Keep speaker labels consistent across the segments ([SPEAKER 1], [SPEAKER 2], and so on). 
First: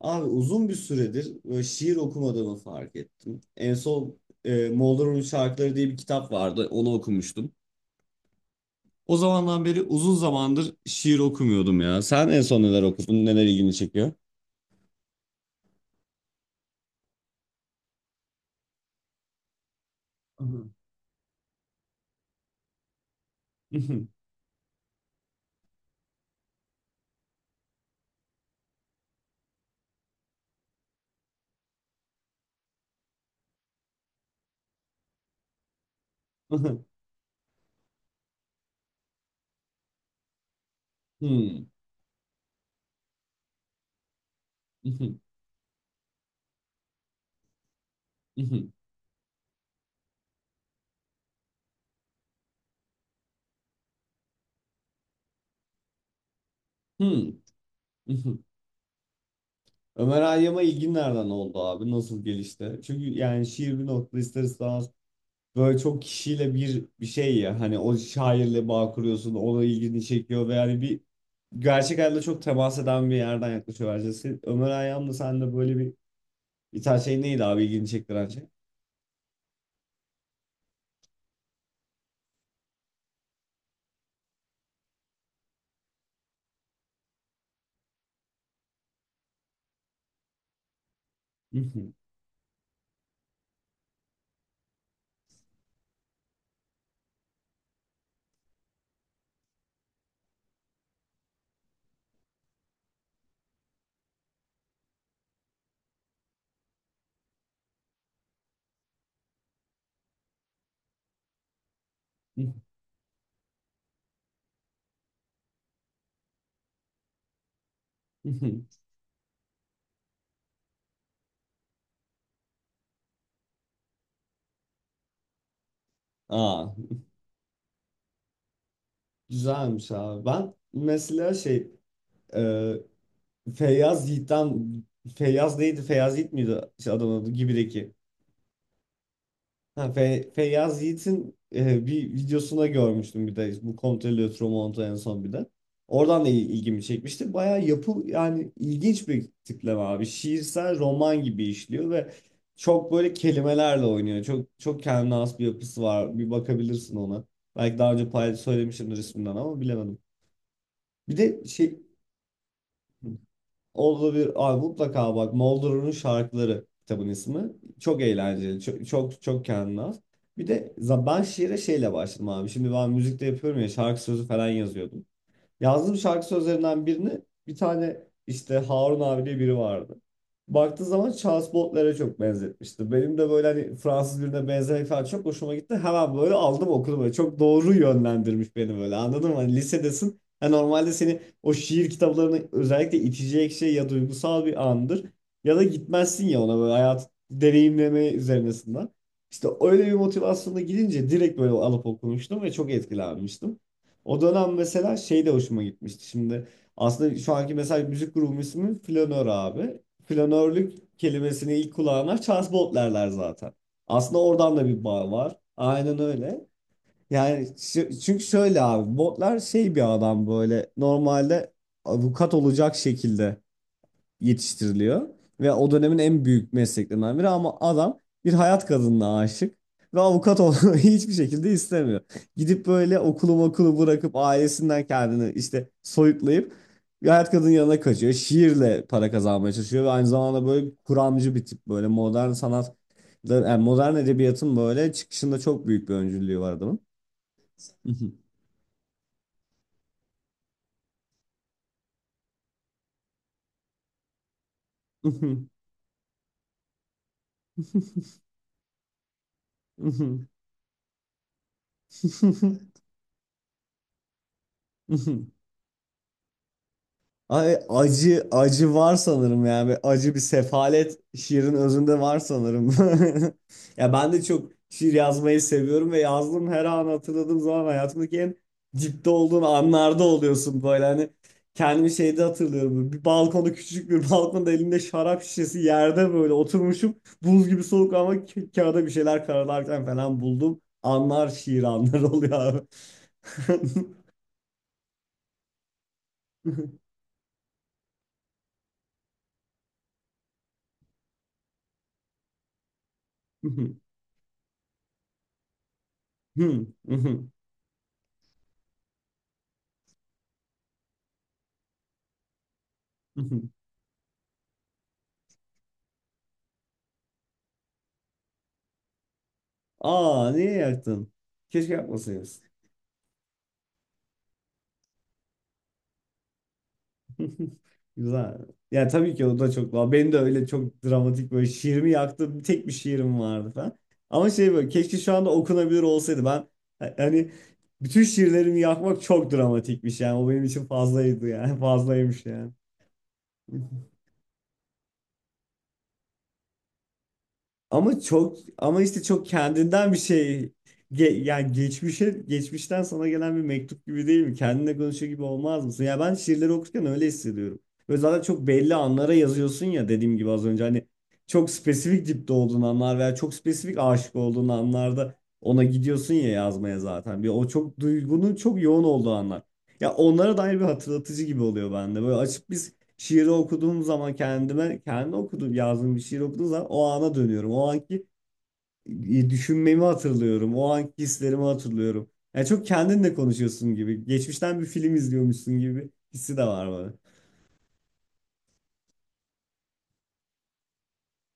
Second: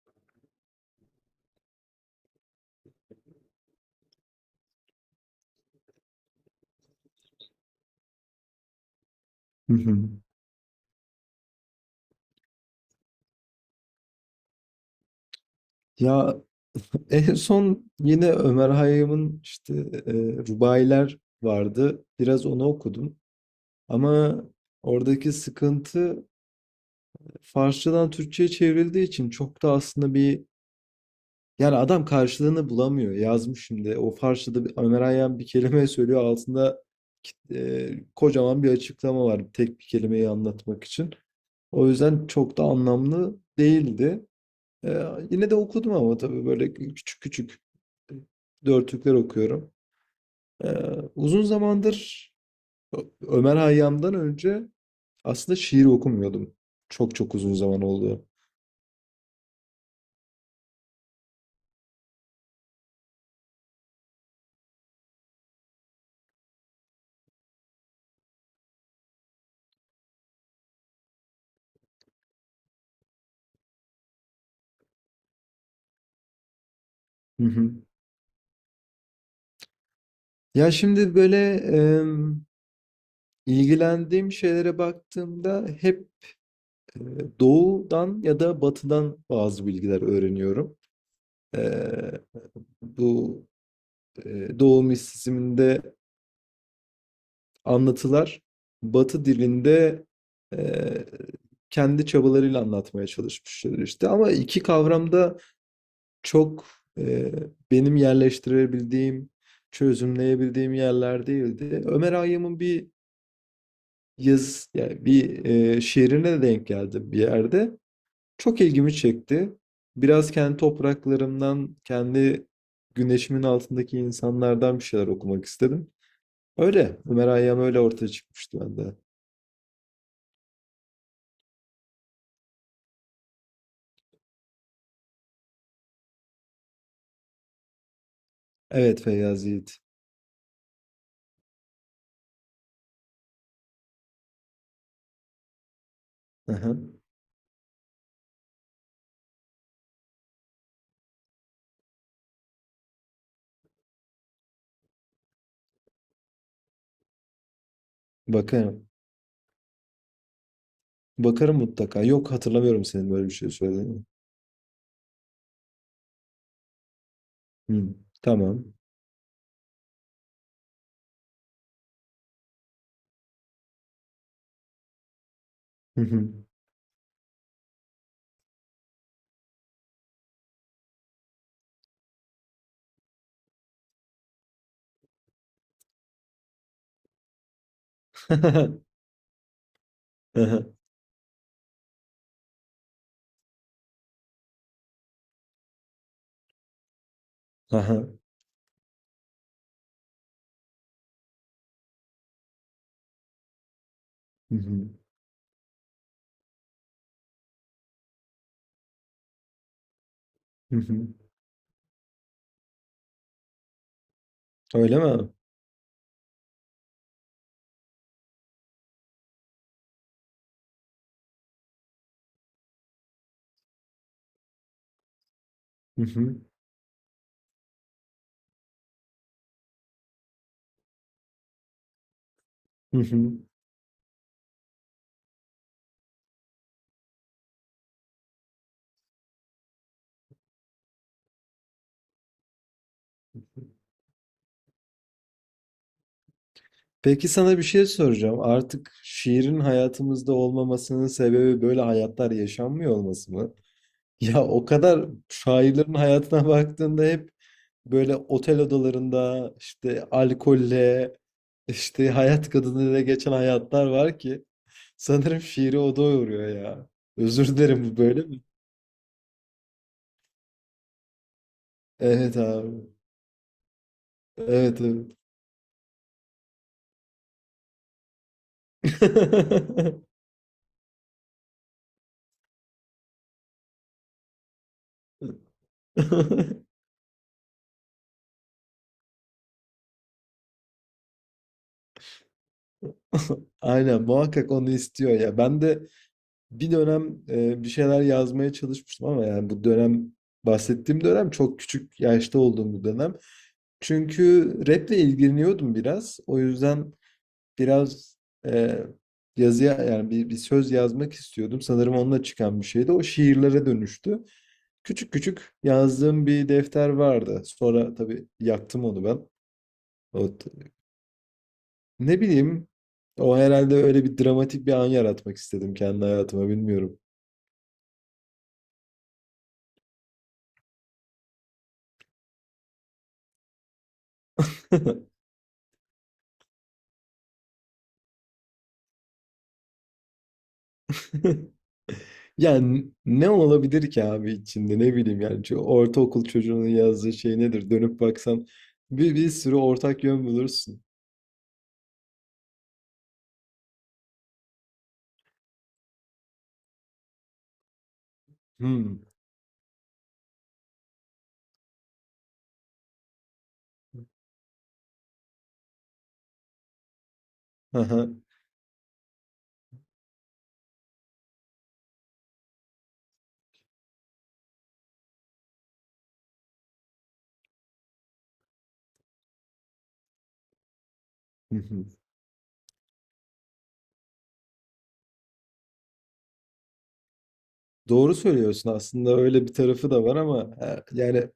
[SPEAKER 1] Abi uzun bir süredir böyle şiir okumadığımı fark ettim. En son Moğolların Şarkıları diye bir kitap vardı. Onu okumuştum. O zamandan
[SPEAKER 2] Hı
[SPEAKER 1] beri
[SPEAKER 2] hı.
[SPEAKER 1] uzun zamandır şiir okumuyordum ya. Sen en son neler okudun? Neler ilgini çekiyor?
[SPEAKER 2] Ya en son yine Ömer Hayyam'ın işte e, Rubailer vardı. Biraz onu okudum. Ama oradaki sıkıntı, Farsçadan Türkçe'ye çevrildiği için çok da aslında yani adam karşılığını bulamıyor. Yazmış şimdi. O Farsçada bir, Ömer Hayyam bir kelime söylüyor. Altında e, kocaman bir açıklama var. Tek bir kelimeyi anlatmak için. O yüzden çok da anlamlı değildi. Yine de okudum ama tabii böyle küçük küçük dörtlükler okuyorum. Uzun zamandır Ömer Hayyam'dan önce aslında şiir okumuyordum. Çok çok uzun zaman oldu.
[SPEAKER 1] Ömer Hayyam'a ilgin nereden oldu abi? Nasıl gelişti? Çünkü yani şiir bir nokta ister istemez böyle çok kişiyle bir şey ya, hani o şairle bağ kuruyorsun, ona ilgini çekiyor ve yani bir gerçek hayatta çok temas eden bir yerden yaklaşıyor bence. Ömer Hayyam da sende böyle bir tane şey neydi
[SPEAKER 2] Hı
[SPEAKER 1] abi
[SPEAKER 2] hı.
[SPEAKER 1] ilgini çektiren şey?
[SPEAKER 2] Ya şimdi böyle ilgilendiğim şeylere baktığımda hep e, doğudan ya da batıdan bazı bilgiler öğreniyorum. Eee, Bu doğu mistisizminde anlatılar, Batı dilinde eee, kendi çabalarıyla anlatmaya çalışmışlar işte. Ama iki kavramda çok eee, benim yerleştirebildiğim, çözümleyebildiğim yerler değildi. Ömer Hayyam'ın bir yani bir şiirine denk geldim bir yerde. Çok ilgimi çekti. Biraz kendi topraklarımdan, kendi güneşimin altındaki insanlardan bir şeyler okumak istedim.
[SPEAKER 1] Aa,
[SPEAKER 2] Öyle. Ömer Hayyam öyle ortaya çıkmıştı bende.
[SPEAKER 1] güzelmiş abi. Ben mesela şey, e, Feyyaz Yiğit'ten. Feyyaz neydi? Feyyaz Yiğit miydi şey, adamın adı? Gibi'deki.
[SPEAKER 2] Evet, Feyyaz Yiğit.
[SPEAKER 1] Ha, Feyyaz Yiğit'in bir videosuna görmüştüm, bir de bu Kontrol Ötürü en son bir de. Oradan da
[SPEAKER 2] Hı.
[SPEAKER 1] ilgimi çekmişti. Bayağı yapı, yani ilginç bir tipleme abi. Şiirsel roman gibi işliyor ve çok böyle kelimelerle oynuyor. Çok çok kendine has bir yapısı var. Bir bakabilirsin ona. Belki daha önce pay
[SPEAKER 2] Bakarım.
[SPEAKER 1] söylemişimdir isminden ama bilemedim. Bir de
[SPEAKER 2] Bakarım
[SPEAKER 1] şey,
[SPEAKER 2] mutlaka. Yok, hatırlamıyorum senin böyle bir şey söylediğini.
[SPEAKER 1] olabilir. Abi mutlaka bak, Moldor'un şarkıları kitabın ismi.
[SPEAKER 2] Hı.
[SPEAKER 1] Çok eğlenceli.
[SPEAKER 2] Tamam.
[SPEAKER 1] Çok çok, çok kendine has. Bir de ben şiire şeyle başladım abi. Şimdi ben müzikte yapıyorum ya, şarkı sözü falan yazıyordum. Yazdığım
[SPEAKER 2] Hı
[SPEAKER 1] şarkı
[SPEAKER 2] hı.
[SPEAKER 1] sözlerinden birini, bir tane işte Harun abi diye biri vardı. Baktığı zaman Charles Baudelaire çok benzetmişti. Benim de böyle hani Fransız birine benzemek falan çok hoşuma gitti. Hemen böyle aldım okudum. Böyle çok doğru yönlendirmiş beni böyle, anladın mı? Hani lisedesin. Ha,
[SPEAKER 2] Hı.
[SPEAKER 1] normalde seni o şiir kitaplarını özellikle itecek şey ya duygusal bir andır. Ya da gitmezsin ya ona böyle hayat deneyimleme
[SPEAKER 2] Aha.
[SPEAKER 1] üzerinesinden. İşte öyle bir motivasyonla gidince direkt böyle alıp okumuştum ve çok etkilenmiştim. O dönem
[SPEAKER 2] Hı hı.
[SPEAKER 1] mesela şey de hoşuma gitmişti. Şimdi aslında şu anki mesela müzik grubum ismi Flanör abi.
[SPEAKER 2] Hı
[SPEAKER 1] Flanörlük
[SPEAKER 2] hı.
[SPEAKER 1] kelimesini ilk kulağına Charles Baudelaire zaten. Aslında oradan da bir
[SPEAKER 2] Öyle
[SPEAKER 1] bağ
[SPEAKER 2] mi?
[SPEAKER 1] var. Aynen öyle. Yani şu- çünkü şöyle abi, Baudelaire şey bir adam böyle normalde avukat olacak şekilde yetiştiriliyor. Ve o dönemin
[SPEAKER 2] Hı
[SPEAKER 1] en
[SPEAKER 2] hı.
[SPEAKER 1] büyük mesleklerinden biri, ama adam bir hayat kadınına aşık. Ve avukat olmayı hiçbir şekilde istemiyor. Gidip böyle
[SPEAKER 2] Hı hı.
[SPEAKER 1] okulu bırakıp ailesinden kendini işte soyutlayıp bir hayat kadının yanına kaçıyor. Şiirle para kazanmaya çalışıyor ve aynı zamanda böyle kuramcı bir tip, böyle modern sanat, yani modern edebiyatın böyle çıkışında çok büyük bir öncülüğü var adamın.
[SPEAKER 2] Peki sana bir şey soracağım. Artık şiirin hayatımızda olmamasının sebebi böyle hayatlar yaşanmıyor olması mı? Ya o kadar şairlerin hayatına baktığında hep böyle otel odalarında işte alkolle, işte hayat kadınıyla geçen hayatlar var ki sanırım şiiri o doyuruyor ya.
[SPEAKER 1] Ay,
[SPEAKER 2] Özür dilerim, bu böyle
[SPEAKER 1] acı
[SPEAKER 2] mi?
[SPEAKER 1] acı var sanırım yani. Ve acı bir sefalet şiirin özünde var
[SPEAKER 2] Evet
[SPEAKER 1] sanırım.
[SPEAKER 2] abi.
[SPEAKER 1] Ya ben de çok
[SPEAKER 2] Evet
[SPEAKER 1] şiir
[SPEAKER 2] evet.
[SPEAKER 1] yazmayı seviyorum ve yazdığım her an, hatırladığım zaman, hayatımdaki en dipte olduğun anlarda oluyorsun böyle, hani kendimi şeyde hatırlıyorum. Böyle bir balkonda, küçük bir balkonda, elimde şarap şişesi, yerde böyle oturmuşum. Buz gibi soğuk ama kağıda bir şeyler karalarken falan buldum. Anlar şiir, anlar oluyor abi.
[SPEAKER 2] Aynen, muhakkak onu istiyor ya. Ben de bir dönem bir şeyler yazmaya çalışmıştım ama yani bu dönem, bahsettiğim dönem çok küçük yaşta olduğum bir dönem. Çünkü raple ilgileniyordum biraz. O yüzden biraz e, yazıya, yani bir söz yazmak istiyordum. Sanırım onunla çıkan bir şeydi. O şiirlere dönüştü. Küçük küçük yazdığım bir defter vardı. Sonra tabii yaktım onu ben.
[SPEAKER 1] Aa,
[SPEAKER 2] O, t-
[SPEAKER 1] niye yaktın? Keşke
[SPEAKER 2] Ne
[SPEAKER 1] yakmasaydınız.
[SPEAKER 2] bileyim, o herhalde, öyle bir dramatik bir an yaratmak istedim kendi hayatıma, bilmiyorum.
[SPEAKER 1] Güzel. Ya tabii ki o da çok daha. Benim de öyle çok dramatik böyle şiirimi yaktım. Tek bir şiirim vardı falan. Ama şey, böyle keşke şu anda okunabilir olsaydı. Ben hani bütün şiirlerimi yakmak çok dramatikmiş yani. O benim için fazlaydı yani. Fazlaymış yani.
[SPEAKER 2] Yani ne olabilir ki abi içinde, ne bileyim yani, çünkü ortaokul çocuğunun yazdığı şey nedir dönüp
[SPEAKER 1] Ama çok,
[SPEAKER 2] baksan,
[SPEAKER 1] ama işte
[SPEAKER 2] bir,
[SPEAKER 1] çok
[SPEAKER 2] bir sürü
[SPEAKER 1] kendinden bir
[SPEAKER 2] ortak yön
[SPEAKER 1] şey.
[SPEAKER 2] bulursun.
[SPEAKER 1] Yani geçmişe, geçmişten sana gelen bir mektup gibi değil mi? Kendinle konuşuyor gibi olmaz mısın? Ya, ben şiirleri okurken öyle hissediyorum. Ve zaten çok belli
[SPEAKER 2] Hmm.
[SPEAKER 1] anlara yazıyorsun ya, dediğim gibi az önce, hani çok spesifik dipte olduğun anlar veya çok spesifik aşık olduğun anlarda ona gidiyorsun ya yazmaya zaten. Bir o çok
[SPEAKER 2] Aha,
[SPEAKER 1] duygunun çok yoğun olduğu anlar. Ya, onlara dair bir hatırlatıcı gibi oluyor bende. Böyle açıp bir şiiri okuduğum zaman, kendime kendi okuduğum, yazdığım bir şiir okuduğum zaman o ana dönüyorum. O anki düşünmemi hatırlıyorum. O anki hislerimi
[SPEAKER 2] hı hı.
[SPEAKER 1] hatırlıyorum. Yani çok kendinle konuşuyorsun gibi. Geçmişten bir film izliyormuşsun gibi hissi de var bana.
[SPEAKER 2] Doğru söylüyorsun, aslında öyle bir tarafı da var ama yani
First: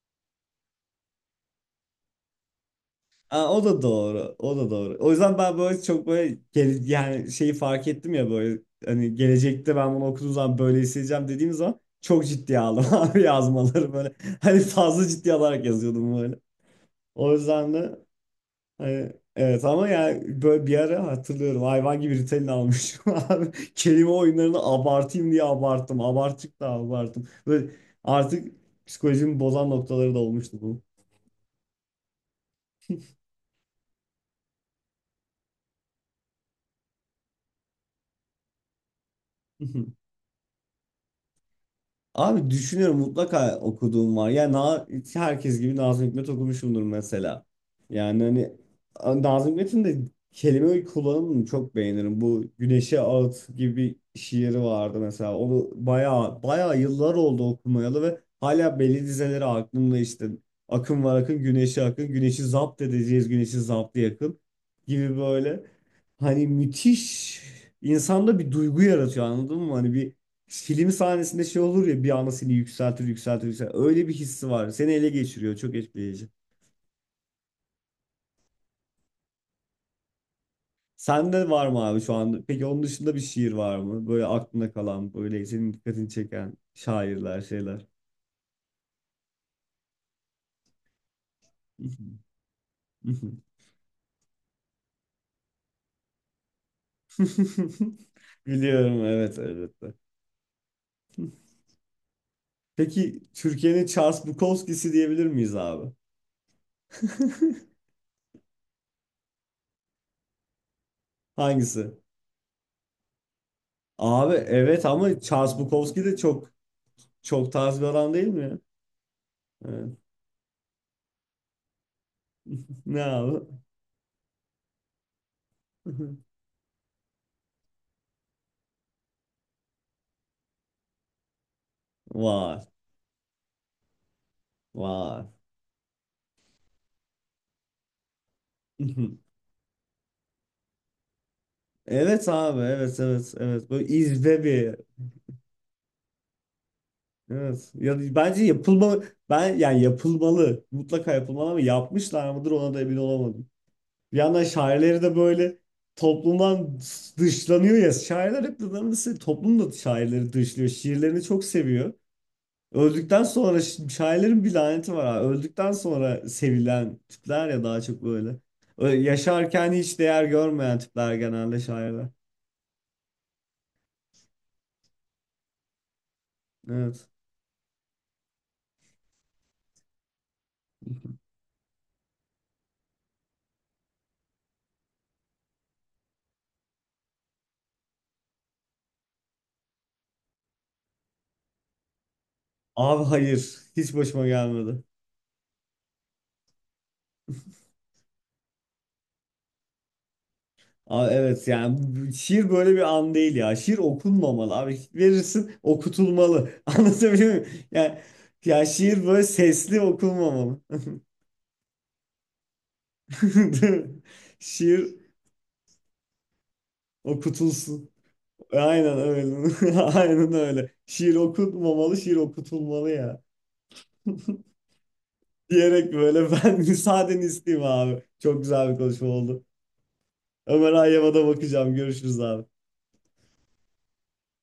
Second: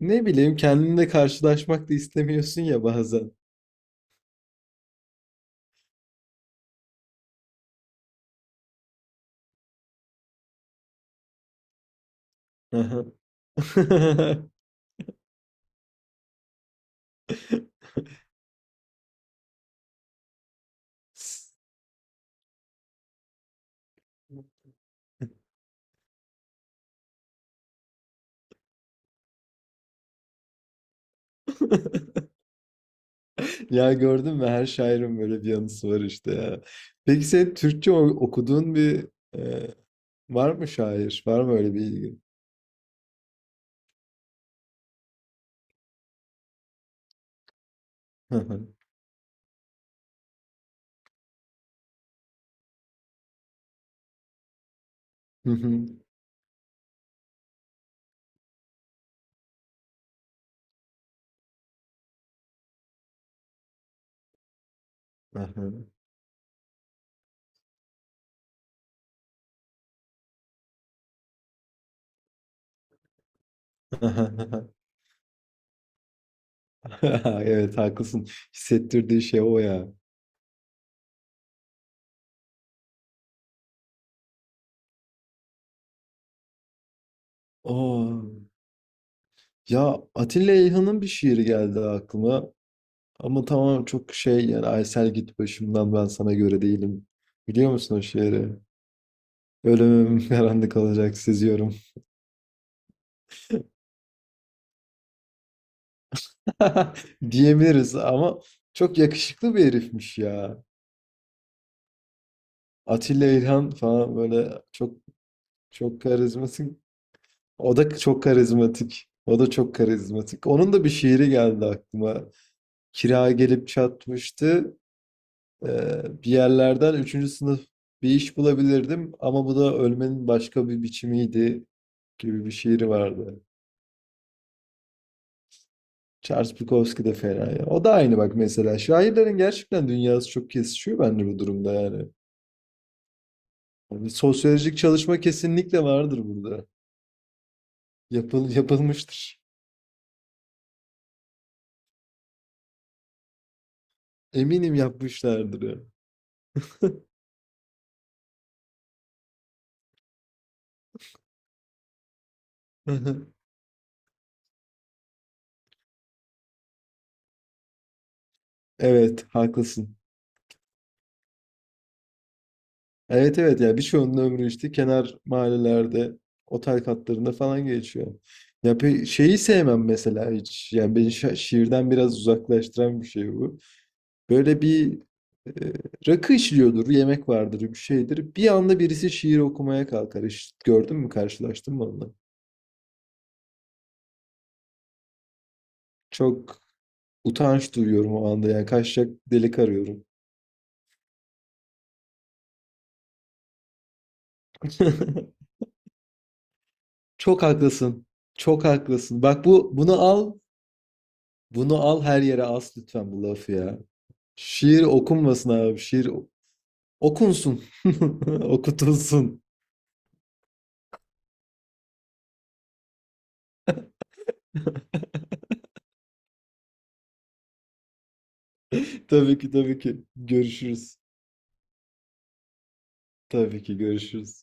[SPEAKER 2] ne bileyim, kendinle karşılaşmak da istemiyorsun ya bazen.
[SPEAKER 1] Aa, o da doğru. O da doğru. O yüzden ben böyle çok böyle yani şeyi fark ettim ya böyle, hani gelecekte ben bunu okuduğum zaman böyle hissedeceğim dediğim zaman çok ciddiye aldım
[SPEAKER 2] Aha.
[SPEAKER 1] abi yazmaları böyle. Hani fazla ciddi alarak yazıyordum böyle. O yüzden de hani, evet, ama yani böyle bir ara hatırlıyorum, hayvan gibi Ritalin almışım abi. Kelime oyunlarını abartayım diye abarttım. Abarttık da abarttım. Böyle artık psikolojimi bozan noktaları da olmuştu bu.
[SPEAKER 2] Ya gördün mü, her şairin böyle bir yanısı var işte ya. Peki sen Türkçe okuduğun bir e, var mı şair? Var mı öyle bir ilgin?
[SPEAKER 1] Abi düşünüyorum, mutlaka okuduğum var. Yani herkes gibi Nazım Hikmet okumuşumdur mesela. Yani
[SPEAKER 2] Hı
[SPEAKER 1] hani
[SPEAKER 2] hı.
[SPEAKER 1] Nazım Hikmet'in de kelime kullanımını çok beğenirim. Bu Güneşe Ağıt gibi bir şiiri vardı mesela.
[SPEAKER 2] Hı
[SPEAKER 1] Onu
[SPEAKER 2] hı.
[SPEAKER 1] bayağı bayağı yıllar oldu okumayalı ve hala belli dizeleri aklımda işte. Akın var akın, güneşe akın, güneşi zapt edeceğiz, güneşi zaptı yakın gibi
[SPEAKER 2] Hı
[SPEAKER 1] böyle.
[SPEAKER 2] hı.
[SPEAKER 1] Hani müthiş, insanda bir duygu yaratıyor, anladın mı? Hani bir film sahnesinde şey olur ya, bir anda seni yükseltir yükseltir yükseltir.
[SPEAKER 2] Hı
[SPEAKER 1] Öyle bir hissi
[SPEAKER 2] hı.
[SPEAKER 1] var. Seni ele geçiriyor. Çok etkileyici.
[SPEAKER 2] Evet haklısın. Hissettirdiği şey o ya.
[SPEAKER 1] Sende var mı abi şu anda? Peki onun dışında bir şiir var mı? Böyle aklına kalan, böyle senin dikkatini çeken şairler, şeyler.
[SPEAKER 2] Oo. Ya Atilla İlhan'ın bir şiiri geldi aklıma. Ama tamam çok şey, yani "Aysel git başımdan ben sana göre değilim." Biliyor musun o şiiri?
[SPEAKER 1] Biliyorum, evet, elbette.
[SPEAKER 2] "Ölümüm karanlık olacak seziyorum."
[SPEAKER 1] Peki Türkiye'nin Charles Bukowski'si diyebilir miyiz abi?
[SPEAKER 2] Diyebiliriz ama çok yakışıklı bir herifmiş ya.
[SPEAKER 1] Hangisi?
[SPEAKER 2] Atilla İlhan falan,
[SPEAKER 1] Abi
[SPEAKER 2] böyle
[SPEAKER 1] evet,
[SPEAKER 2] çok,
[SPEAKER 1] ama Charles
[SPEAKER 2] çok
[SPEAKER 1] Bukowski de çok,
[SPEAKER 2] karizması.
[SPEAKER 1] çok
[SPEAKER 2] O
[SPEAKER 1] tarz bir
[SPEAKER 2] da
[SPEAKER 1] adam
[SPEAKER 2] çok
[SPEAKER 1] değil mi ya?
[SPEAKER 2] karizmatik. O da çok
[SPEAKER 1] Evet.
[SPEAKER 2] karizmatik. Onun da bir şiiri geldi aklıma.
[SPEAKER 1] Ne
[SPEAKER 2] "Kira
[SPEAKER 1] abi?
[SPEAKER 2] gelip çatmıştı. Bir yerlerden üçüncü sınıf bir iş bulabilirdim ama bu da ölmenin başka bir biçimiydi" gibi bir
[SPEAKER 1] Vay.
[SPEAKER 2] şiiri vardı.
[SPEAKER 1] Vay.
[SPEAKER 2] Charles Bukowski de fena ya. O da aynı bak mesela. Şairlerin gerçekten dünyası çok kesişiyor bence bu durumda yani.
[SPEAKER 1] Evet abi, evet evet evet, böyle
[SPEAKER 2] Yani bir
[SPEAKER 1] izbe bir.
[SPEAKER 2] sosyolojik çalışma kesinlikle vardır burada.
[SPEAKER 1] Evet ya, bence yapılmalı,
[SPEAKER 2] Yapılmıştır.
[SPEAKER 1] ben yani yapılmalı, mutlaka yapılmalı, ama yapmışlar mıdır, ona da emin olamadım. Bir yandan
[SPEAKER 2] Eminim
[SPEAKER 1] şairleri de böyle
[SPEAKER 2] yapmışlardır ya.
[SPEAKER 1] toplumdan dışlanıyor ya şairler, hep nedense toplum da şairleri dışlıyor, şiirlerini çok seviyor. Öldükten sonra şairlerin bir laneti var abi. Öldükten sonra sevilen tipler ya, daha çok böyle.
[SPEAKER 2] Evet,
[SPEAKER 1] Yaşarken
[SPEAKER 2] haklısın.
[SPEAKER 1] hiç değer görmeyen tipler genelde şairler.
[SPEAKER 2] Evet evet, ya birçoğunun ömrü işte kenar mahallelerde, otel
[SPEAKER 1] Evet.
[SPEAKER 2] katlarında falan geçiyor. Ya pe şeyi sevmem mesela hiç. Yani beni şiirden biraz uzaklaştıran bir şey bu. Böyle bir e, rakı içiliyordur, yemek vardır, bir şeydir. Bir anda birisi şiir okumaya kalkar. Hiç gördün mü, karşılaştın mı onunla?
[SPEAKER 1] Abi hayır. Hiç başıma gelmedi.
[SPEAKER 2] Çok utanç duyuyorum o anda. Yani kaçacak delik arıyorum.
[SPEAKER 1] Abi evet yani şiir böyle bir an değil ya. Şiir okunmamalı abi. Verirsin, okutulmalı. Anlatabiliyor
[SPEAKER 2] Çok
[SPEAKER 1] muyum? Yani,
[SPEAKER 2] haklısın.
[SPEAKER 1] ya
[SPEAKER 2] Çok
[SPEAKER 1] şiir böyle
[SPEAKER 2] haklısın. Bak bu,
[SPEAKER 1] sesli
[SPEAKER 2] bunu al.
[SPEAKER 1] okunmamalı.
[SPEAKER 2] Bunu al, her yere as lütfen bu lafı
[SPEAKER 1] Değil
[SPEAKER 2] ya.
[SPEAKER 1] mi?
[SPEAKER 2] Şiir
[SPEAKER 1] Şiir
[SPEAKER 2] okunmasın abi. Şiir okunsun.
[SPEAKER 1] okutulsun. Aynen
[SPEAKER 2] Okutulsun.
[SPEAKER 1] öyle. Aynen öyle. Şiir okunmamalı, şiir okutulmalı ya. Diyerek böyle ben müsaadeni isteyeyim abi. Çok güzel bir konuşma
[SPEAKER 2] Tabii
[SPEAKER 1] oldu.
[SPEAKER 2] ki, tabii ki.
[SPEAKER 1] Ömer
[SPEAKER 2] Görüşürüz.
[SPEAKER 1] Hayyam'a da bakacağım. Görüşürüz abi.
[SPEAKER 2] Tabii ki görüşürüz.